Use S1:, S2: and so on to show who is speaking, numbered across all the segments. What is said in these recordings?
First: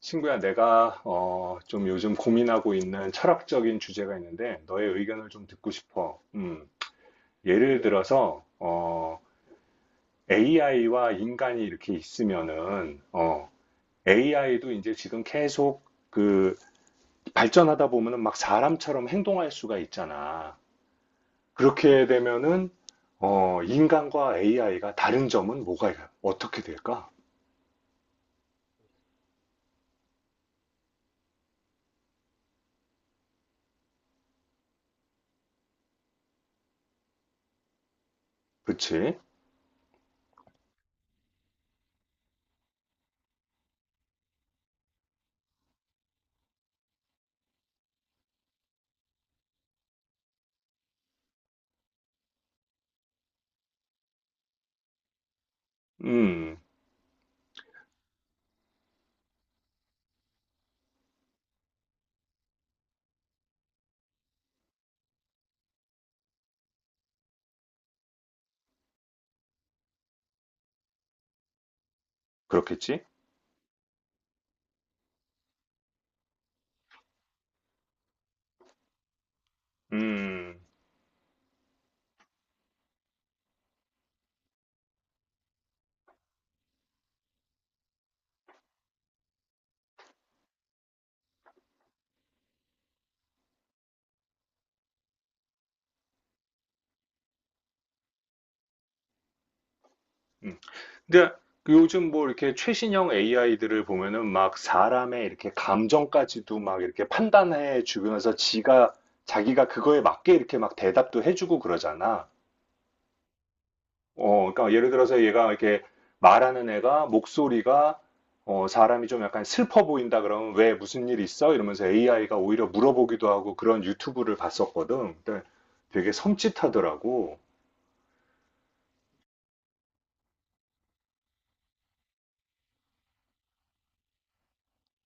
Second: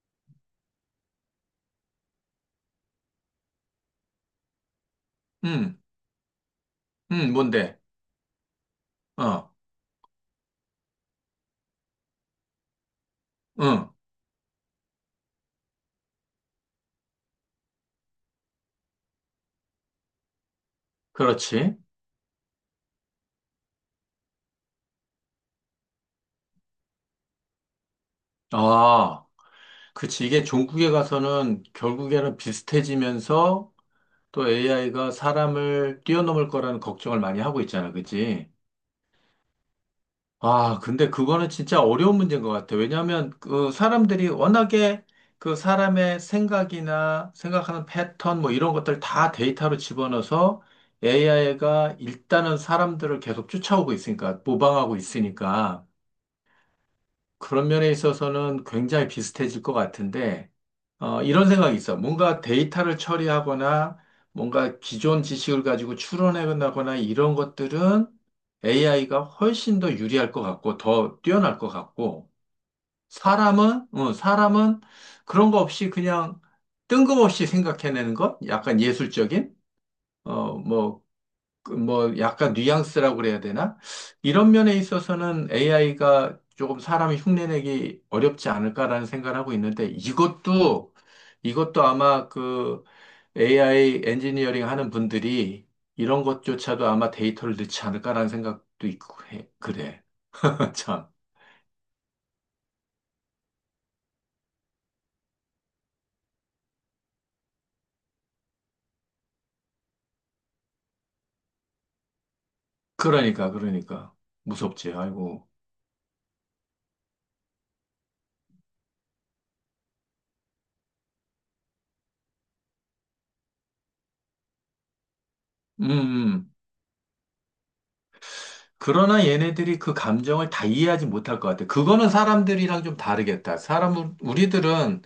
S1: 친구야, 내가 좀 요즘 고민하고 있는 철학적인 주제가 있는데 너의 의견을 좀 듣고
S2: 음,
S1: 싶어.
S2: 음. 뭔데?
S1: 예를 들어서
S2: 어,
S1: AI와 인간이 이렇게 있으면은
S2: 응,
S1: AI도 이제 지금 계속 그 발전하다 보면은 막 사람처럼 행동할 수가 있잖아.
S2: 그렇지.
S1: 그렇게 되면은 인간과 AI가 다른 점은 뭐가 어떻게 될까?
S2: 아, 그치. 이게 종국에 가서는 결국에는 비슷해지면서 또 AI가 사람을 뛰어넘을 거라는 걱정을 많이 하고 있잖아. 그치?
S1: 그치?
S2: 아, 근데 그거는 진짜 어려운 문제인 것 같아. 왜냐하면 그 사람들이 워낙에 그 사람의 생각이나 생각하는 패턴 뭐 이런 것들 다 데이터로 집어넣어서 AI가 일단은 사람들을 계속 쫓아오고 있으니까, 모방하고 있으니까.
S1: 음,
S2: 그런 면에 있어서는 굉장히 비슷해질 것 같은데, 이런 생각이 있어. 뭔가 데이터를 처리하거나, 뭔가 기존 지식을 가지고 추론해나거나 이런 것들은 AI가 훨씬 더 유리할 것 같고, 더 뛰어날 것 같고,
S1: 그렇겠지?
S2: 사람은 그런 거 없이 그냥 뜬금없이 생각해내는 것? 약간 예술적인?
S1: 음.
S2: 뭐, 그뭐 약간 뉘앙스라고 그래야 되나? 이런 면에 있어서는 AI가 조금 사람이 흉내내기 어렵지 않을까라는 생각을 하고 있는데 이것도 아마 그 AI 엔지니어링 하는 분들이 이런 것조차도 아마 데이터를 넣지 않을까라는 생각도 있고 해. 그래.
S1: 음.
S2: 참.
S1: 근데 요즘 뭐 이렇게 최신형 AI들을 보면은 막 사람의 이렇게 감정까지도 막 이렇게 판단해 주면서 지가 자기가 그거에 맞게 이렇게 막 대답도 해주고 그러잖아.
S2: 그러니까
S1: 그러니까 예를
S2: 무섭지.
S1: 들어서
S2: 아이고.
S1: 얘가 이렇게 말하는 애가 목소리가 사람이 좀 약간 슬퍼 보인다 그러면 왜 무슨 일 있어? 이러면서 AI가 오히려 물어보기도 하고 그런 유튜브를 봤었거든. 근데
S2: 음.
S1: 되게
S2: 음.
S1: 섬찟하더라고.
S2: 그러나 얘네들이 그 감정을 다 이해하지 못할 것 같아. 그거는 사람들이랑 좀 다르겠다. 우리들은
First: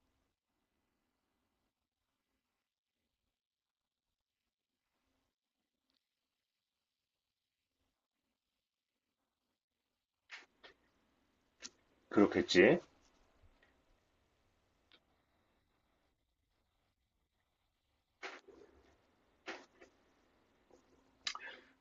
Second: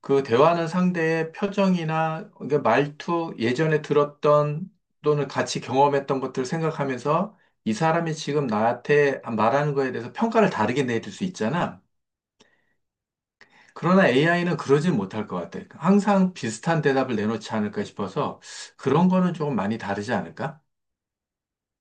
S2: 그 대화하는 상대의 표정이나 그러니까 말투, 예전에 들었던 또는 같이 경험했던 것들을 생각하면서 이 사람이 지금 나한테 말하는 거에 대해서 평가를 다르게 내릴 수 있잖아.
S1: 그렇겠지?
S2: 그러나 AI는 그러진 못할 것 같아. 항상 비슷한 대답을 내놓지 않을까 싶어서 그런 거는 조금 많이 다르지 않을까?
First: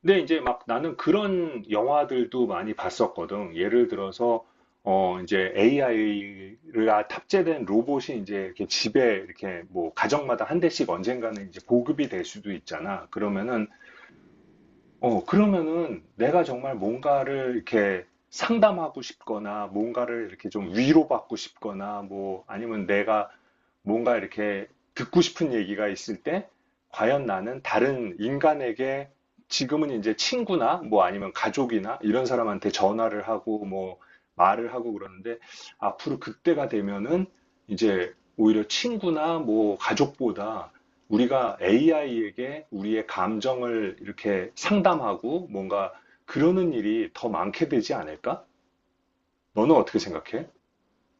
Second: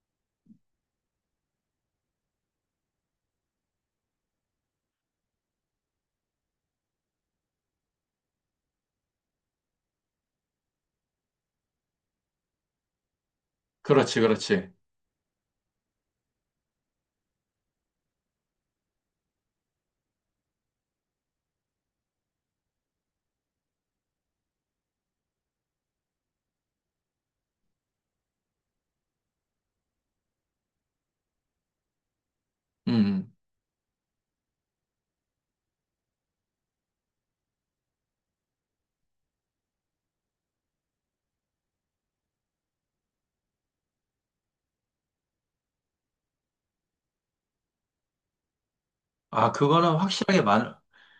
S1: 근데 이제 막 나는 그런 영화들도 많이 봤었거든. 예를 들어서 이제 AI가 탑재된 로봇이 이제 이렇게 집에 이렇게 뭐 가정마다 한 대씩 언젠가는 이제 보급이 될 수도 있잖아. 그러면은
S2: 그렇지, 그렇지.
S1: 그러면은 내가 정말 뭔가를 이렇게 상담하고 싶거나 뭔가를 이렇게 좀 위로받고 싶거나 뭐 아니면 내가 뭔가 이렇게 듣고 싶은 얘기가 있을 때 과연 나는 다른 인간에게 지금은 이제 친구나 뭐 아니면 가족이나 이런 사람한테
S2: 음.
S1: 전화를
S2: 음.
S1: 하고 뭐 말을 하고 그러는데 앞으로 그때가 되면은 이제 오히려 친구나 뭐 가족보다 우리가 AI에게 우리의 감정을 이렇게 상담하고 뭔가 그러는 일이 더 많게 되지 않을까?
S2: 아,
S1: 너는
S2: 그거는
S1: 어떻게
S2: 확실하게
S1: 생각해?
S2: 많을,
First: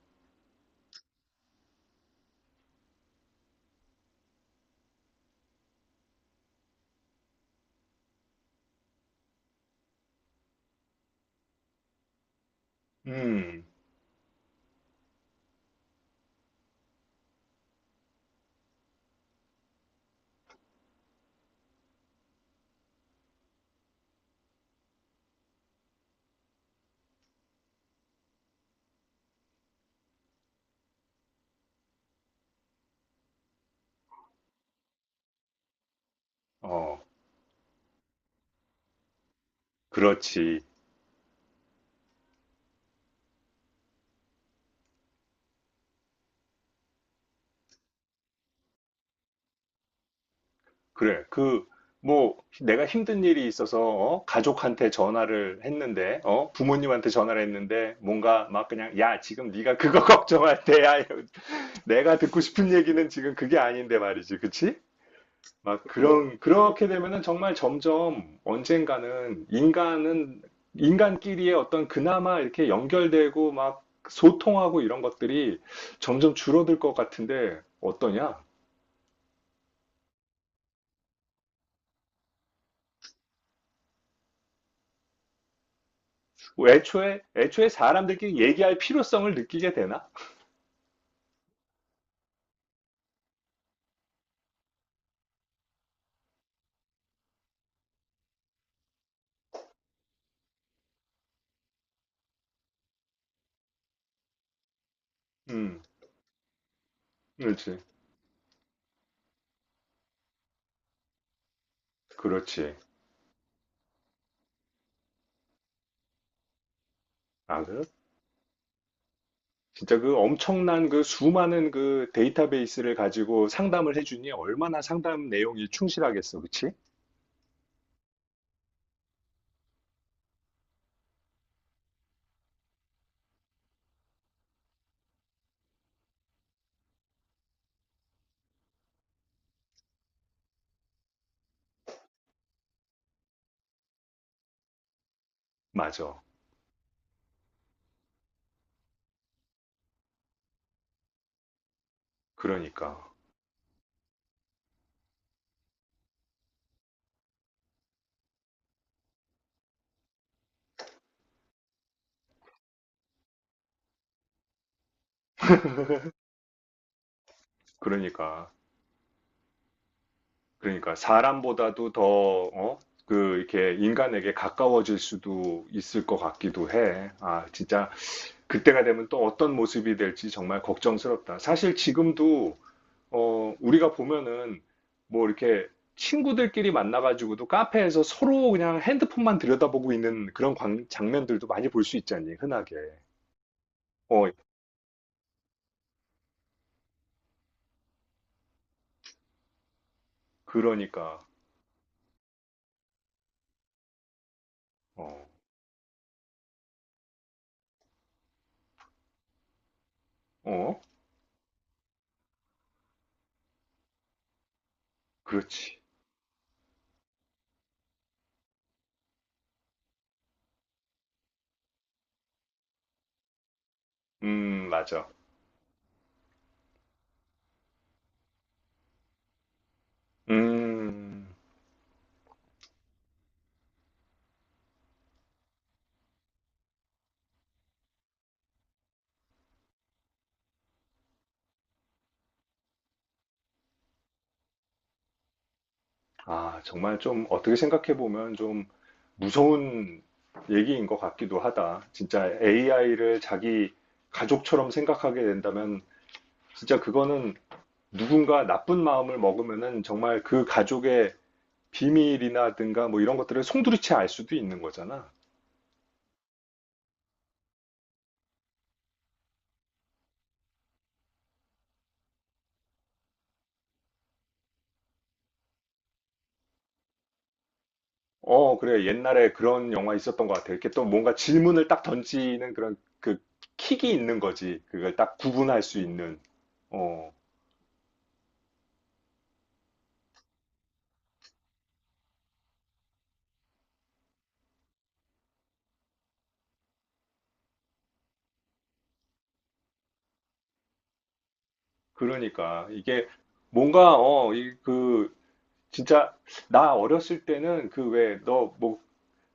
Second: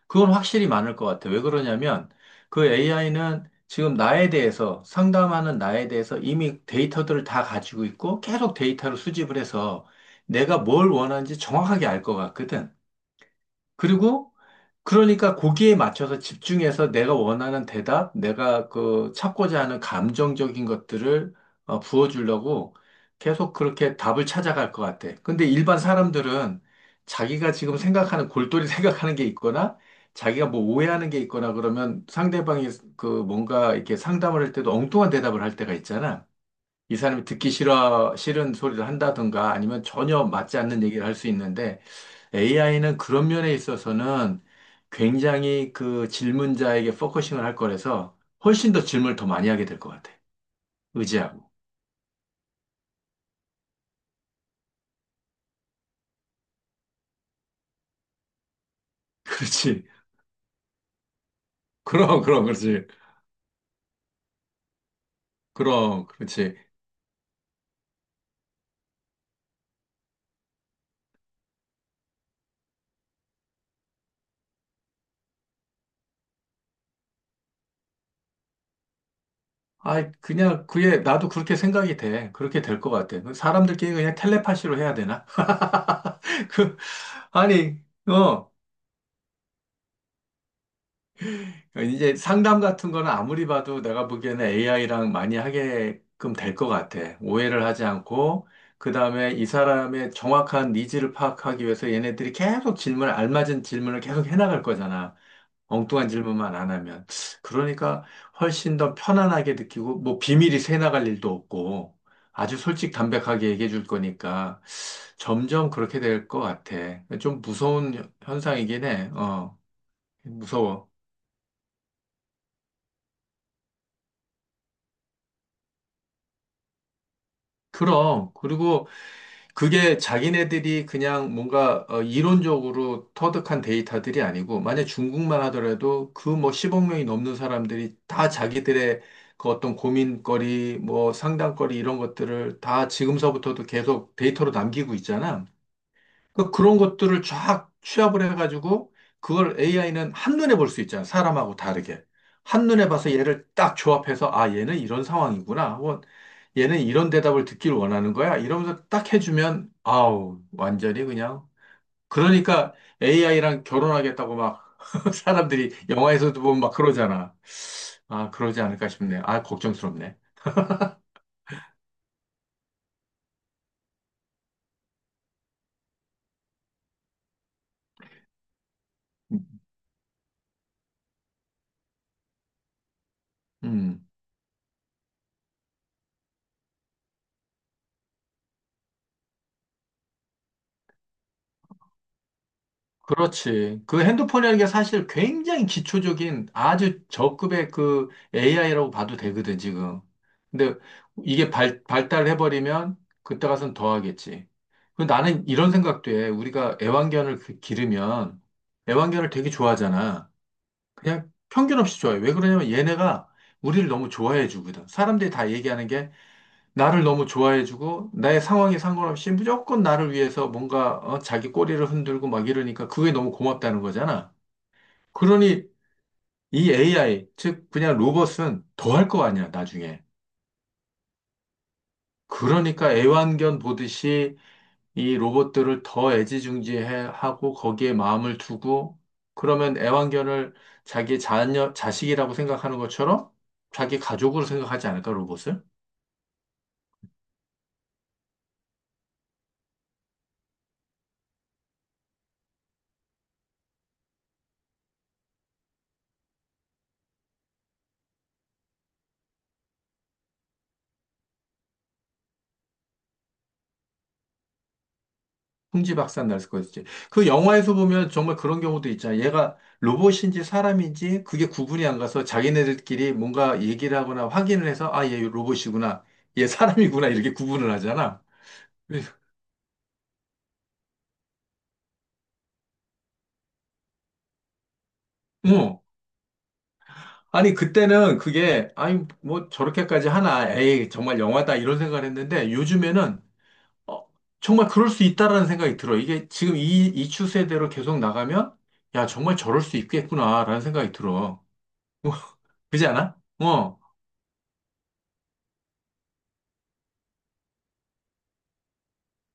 S2: 그건 확실히 많을 것 같아. 왜 그러냐면, 그 AI는 지금 나에 대해서, 상담하는 나에 대해서 이미 데이터들을 다 가지고 있고, 계속 데이터를 수집을 해서 내가 뭘 원하는지 정확하게 알 것 같거든.
S1: 음,
S2: 그리고 그러니까 거기에 맞춰서 집중해서 내가 원하는 대답, 내가 그 찾고자 하는 감정적인 것들을 부어주려고 계속 그렇게 답을 찾아갈 것 같아. 근데 일반 사람들은 자기가 지금 생각하는 골똘히 생각하는 게 있거나 자기가 뭐 오해하는 게 있거나 그러면 상대방이 그 뭔가 이렇게 상담을 할 때도 엉뚱한 대답을 할 때가 있잖아. 이
S1: 어,
S2: 사람이 싫은 소리를 한다든가 아니면 전혀 맞지
S1: 그렇지.
S2: 않는 얘기를 할 수 있는데 AI는 그런 면에 있어서는 굉장히 그 질문자에게 포커싱을 할 거라서 훨씬 더 질문을 더 많이 하게 될 것 같아.
S1: 그래.
S2: 의지하고.
S1: 뭐, 내가 힘든 일이 있어서, 가족한테 전화를 했는데, 부모님한테 전화를 했는데, 뭔가 막 그냥, 야, 지금 네가
S2: 그렇지.
S1: 그거 걱정할 때야. 내가
S2: 그럼,
S1: 듣고
S2: 그럼,
S1: 싶은
S2: 그렇지.
S1: 얘기는 지금 그게 아닌데 말이지. 그치? 막
S2: 그럼,
S1: 그런
S2: 그렇지.
S1: 그렇게 되면은 정말 점점 언젠가는 인간은 인간끼리의 어떤 그나마 이렇게 연결되고 막 소통하고 이런 것들이 점점 줄어들 것 같은데 어떠냐?
S2: 아, 그냥 그게 나도 그렇게 생각이 돼. 그렇게 될 것 같아. 그 사람들끼리 그냥 텔레파시로 해야 되나? 그,
S1: 애초에 애초에
S2: 아니,
S1: 사람들끼리
S2: 어.
S1: 얘기할 필요성을 느끼게 되나?
S2: 그러니까 이제 상담 같은 거는 아무리 봐도 내가 보기에는 AI랑 많이 하게끔 될 것 같아. 오해를 하지 않고, 그 다음에 이 사람의 정확한 니즈를 파악하기 위해서 얘네들이 계속 알맞은 질문을 계속 해나갈 거잖아.
S1: 음,
S2: 엉뚱한 질문만 안 하면.
S1: 그렇지,
S2: 그러니까 훨씬 더 편안하게 느끼고, 뭐 비밀이 새나갈 일도 없고, 아주
S1: 그렇지.
S2: 솔직 담백하게 얘기해 줄 거니까 점점 그렇게 될 것 같아. 좀
S1: 아, 그
S2: 무서운 현상이긴 해.
S1: 진짜 그 엄청난
S2: 무서워.
S1: 그 수많은 그 데이터베이스를 가지고 상담을 해주니 얼마나 상담 내용이 충실하겠어, 그치?
S2: 그럼. 그리고 그게 자기네들이 그냥 뭔가 이론적으로 터득한 데이터들이 아니고, 만약 중국만 하더라도 그 뭐 10억 명이 넘는 사람들이 다 자기들의 그 어떤 고민거리, 뭐 상담거리 이런 것들을 다 지금서부터도 계속 데이터로 남기고 있잖아.
S1: 맞아.
S2: 그런 것들을 쫙 취합을 해가지고 그걸 AI는 한눈에 볼 수 있잖아. 사람하고 다르게. 한눈에
S1: 그러니까,
S2: 봐서 얘를 딱 조합해서 아, 얘는 이런 상황이구나. 혹은 얘는 이런 대답을 듣길 원하는 거야. 이러면서 딱 해주면 아우, 완전히 그냥. 그러니까 AI랑 결혼하겠다고 막 사람들이 영화에서도 보면 막 그러잖아. 아,
S1: 그러니까.
S2: 그러지 않을까 싶네. 아, 걱정스럽네.
S1: 그러니까 사람보다도 더, 어? 그, 이렇게 인간에게 가까워질 수도 있을 것 같기도 해. 아, 진짜 그때가 되면 또 어떤 모습이 될지 정말 걱정스럽다. 사실 지금도, 우리가
S2: 음.
S1: 보면은 뭐 이렇게 친구들끼리 만나가지고도 카페에서 서로 그냥 핸드폰만 들여다보고 있는 그런 장면들도 많이 볼 수 있잖니, 흔하게.
S2: 그렇지. 그
S1: 어,
S2: 핸드폰이라는 게 사실 굉장히 기초적인 아주 저급의 그 AI라고 봐도 되거든, 지금. 근데
S1: 그러니까.
S2: 이게 발달해버리면 그때 가서는 더 하겠지. 그
S1: 어,
S2: 나는 이런 생각도 해. 우리가 애완견을 기르면 애완견을 되게 좋아하잖아.
S1: 어,
S2: 그냥 편견 없이 좋아해. 왜 그러냐면 얘네가 우리를 너무 좋아해 주거든. 사람들이 다
S1: 그렇지.
S2: 얘기하는 게 나를 너무 좋아해주고 나의 상황에 상관없이 무조건 나를 위해서 뭔가 자기 꼬리를 흔들고 막 이러니까 그게 너무 고맙다는 거잖아.
S1: 맞아.
S2: 그러니 이 AI, 즉 그냥 로봇은 더 할 거 아니야, 나중에.
S1: 음.
S2: 그러니까 애완견 보듯이 이 로봇들을 더 애지중지하고 거기에 마음을 두고 그러면 애완견을 자기 자식이라고 생각하는 것처럼 자기 가족으로 생각하지 않을까, 로봇을?
S1: 아, 정말 좀 어떻게 생각해 보면 좀 무서운 얘기인 것 같기도 하다. 진짜 AI를 자기 가족처럼 생각하게 된다면 진짜 그거는 누군가 나쁜 마음을 먹으면은 정말 그 가족의 비밀이라든가 뭐 이런 것들을 송두리째 알 수도 있는 거잖아.
S2: 흥지 박산 날 수가 있지. 그 영화에서 보면 정말 그런 경우도 있잖아. 얘가 로봇인지 사람인지 그게 구분이 안 가서 자기네들끼리 뭔가 얘기를 하거나 확인을 해서 아, 얘 로봇이구나. 얘 사람이구나. 이렇게 구분을 하잖아.
S1: 어, 그래.
S2: 그래서,
S1: 옛날에 그런 영화 있었던 것 같아. 이렇게 또 뭔가 질문을 딱 던지는 그런 그 킥이 있는 거지. 그걸 딱 구분할 수
S2: 어.
S1: 있는. 어.
S2: 아니, 그때는 그게, 아니, 뭐 저렇게까지 하나. 에이, 정말 영화다. 이런 생각을 했는데 요즘에는 어, 정말 그럴 수 있다라는 생각이 들어. 이게 지금 이 추세대로 계속 나가면 야, 정말 저럴 수 있겠구나라는 생각이 들어.
S1: 그러니까
S2: 그지
S1: 이게
S2: 않아? 어.
S1: 뭔가 이 그 진짜 나 어렸을 때는 그 왜 너 뭐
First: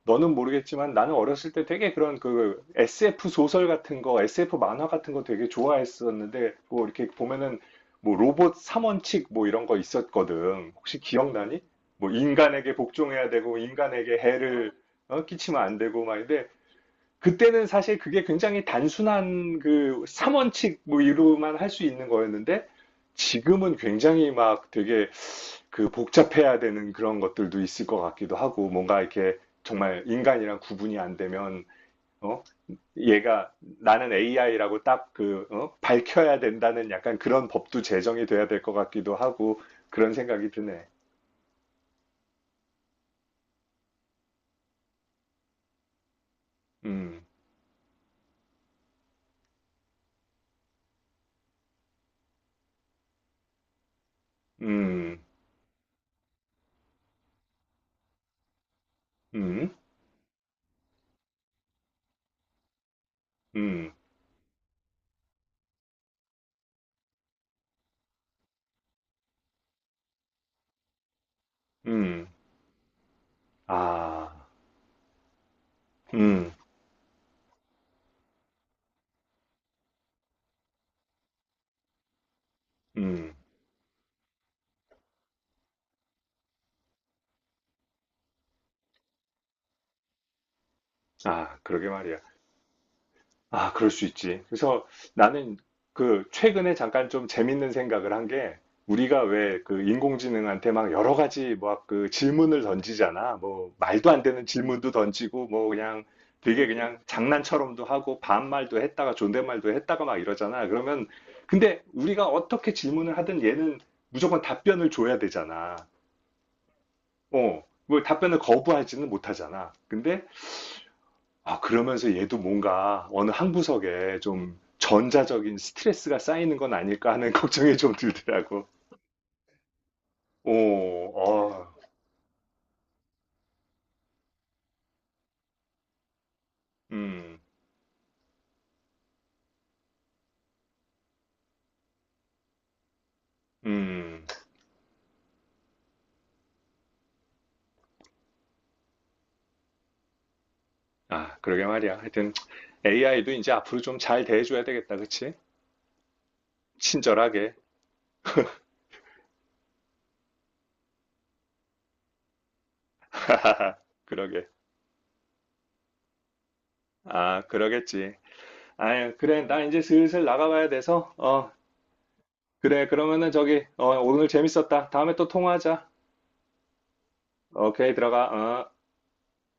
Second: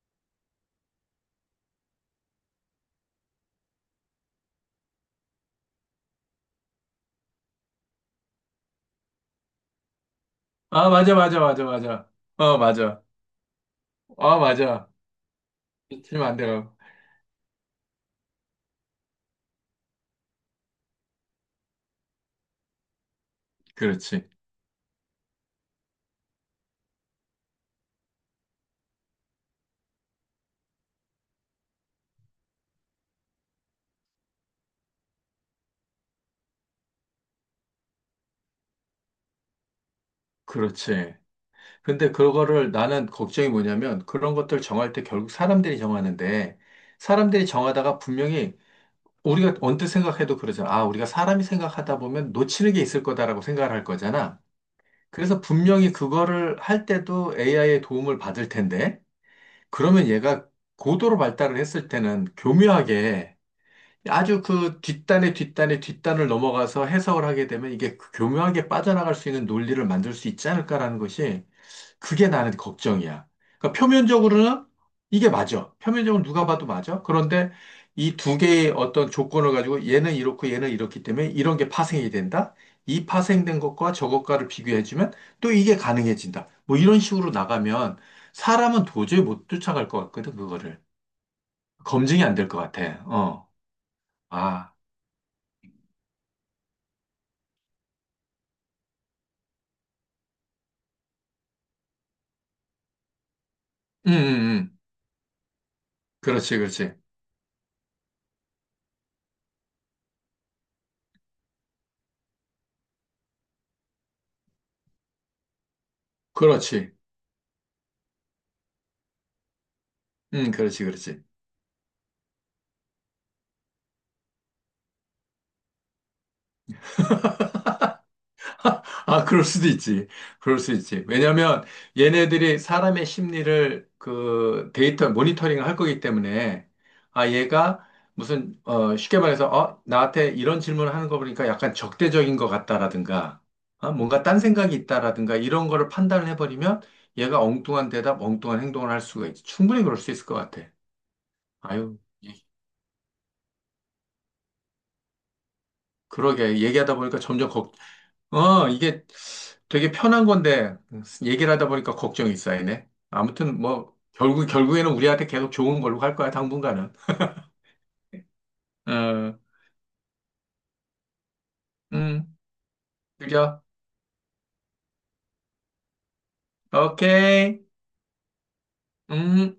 S1: 너는 모르겠지만 나는 어렸을 때 되게 그런 그 SF 소설 같은 거 SF 만화 같은 거 되게 좋아했었는데 뭐 이렇게 보면은 뭐 로봇 3원칙 뭐 이런 거 있었거든
S2: 아,
S1: 혹시
S2: 맞아, 맞아,
S1: 기억나니?
S2: 맞아,
S1: 뭐
S2: 맞아. 어,
S1: 인간에게
S2: 맞아.
S1: 복종해야 되고 인간에게
S2: 아,
S1: 해를
S2: 맞아.
S1: 끼치면 안 되고 막
S2: 틀리면 안 돼요.
S1: 그때는 사실 그게 굉장히 단순한 그 3원칙 뭐 이로만 할 수 있는 거였는데 지금은
S2: 그렇지.
S1: 굉장히 막 되게 그 복잡해야 되는 그런 것들도 있을 것 같기도 하고 뭔가 이렇게 정말 인간이랑 구분이 안 되면 어? 얘가 나는 AI라고 딱 어? 밝혀야 된다는 약간 그런 법도 제정이 돼야 될 것 같기도 하고 그런 생각이 드네.
S2: 그렇지. 근데 그거를 나는 걱정이 뭐냐면 그런 것들 정할 때 결국 사람들이 정하는데
S1: 음,
S2: 사람들이 정하다가 분명히 우리가 언뜻 생각해도 그러잖아. 아, 우리가 사람이 생각하다 보면 놓치는 게 있을 거다라고 생각을 할 거잖아.
S1: 음,
S2: 그래서 분명히 그거를 할 때도 AI의 도움을 받을 텐데
S1: 음,
S2: 그러면 얘가 고도로 발달을 했을 때는 교묘하게
S1: 음,
S2: 아주 그 뒷단의 뒷단의 뒷단을 넘어가서 해석을 하게 되면 이게 그 교묘하게 빠져나갈 수 있는 논리를 만들 수 있지 않을까라는 것이
S1: 음,
S2: 그게 나는 걱정이야. 그러니까
S1: 아,
S2: 표면적으로는 이게 맞아. 표면적으로 누가
S1: 음,
S2: 봐도 맞아. 그런데 이 두 개의 어떤 조건을 가지고 얘는 이렇고 얘는 이렇기 때문에 이런 게 파생이 된다. 이
S1: 음.
S2: 파생된 것과 저것과를 비교해주면 또 이게 가능해진다. 뭐 이런 식으로 나가면 사람은 도저히 못 쫓아갈 것 같거든, 그거를.
S1: 아, 그러게 말이야.
S2: 검증이 안 될 것 같아. 어.
S1: 아, 그럴 수 있지.
S2: 아.
S1: 그래서 나는 그 최근에 잠깐 좀 재밌는 생각을 한 게 우리가 왜 그 인공지능한테 막 여러 가지 뭐 그 질문을 던지잖아. 뭐 말도
S2: 음,
S1: 안 되는
S2: 음, 음.
S1: 질문도 던지고 뭐 그냥
S2: 그렇지,
S1: 되게
S2: 그렇지.
S1: 그냥 장난처럼도 하고 반말도 했다가 존댓말도 했다가 막 이러잖아. 그러면 근데 우리가 어떻게 질문을 하든 얘는 무조건 답변을 줘야 되잖아.
S2: 그렇지.
S1: 어, 뭐 답변을 거부하지는 못하잖아. 근데
S2: 그렇지, 그렇지.
S1: 아, 그러면서 얘도 뭔가 어느 한 구석에 좀 전자적인 스트레스가 쌓이는 건 아닐까 하는 걱정이 좀 들더라고.
S2: 아, 그럴 수도 있지.
S1: 오,
S2: 그럴 수 있지. 왜냐면
S1: 어,
S2: 얘네들이 사람의 심리를 그 데이터 모니터링을 할 거기 때문에 아,
S1: 음,
S2: 얘가 무슨 쉽게 말해서 나한테 이런 질문을 하는 거 보니까 약간 적대적인 것 같다라든가 아, 뭔가
S1: 음.
S2: 딴 생각이 있다라든가 이런 거를 판단을 해버리면 얘가 엉뚱한 행동을 할 수가 있지. 충분히 그럴 수 있을 것 같아.
S1: 아, 그러게
S2: 아유,
S1: 말이야. 하여튼
S2: 예.
S1: AI도 이제 앞으로 좀 잘 대해줘야 되겠다, 그치?
S2: 그러게. 얘기하다 보니까 점점
S1: 친절하게.
S2: 걱정 이게 되게 편한 건데, 얘기를 하다 보니까 걱정이 쌓이네. 아무튼 뭐,
S1: 그러게.
S2: 결국에는 우리한테 계속 좋은 걸로 갈 거야, 당분간은.
S1: 아, 그러겠지. 아유,
S2: 어,
S1: 그래. 나 이제 슬슬 나가봐야 돼서.
S2: 음,
S1: 그래. 그러면은
S2: 그죠?
S1: 저기, 오늘 재밌었다. 다음에 또 통화하자.
S2: 오케이.
S1: 오케이, 들어가. 어.
S2: 음.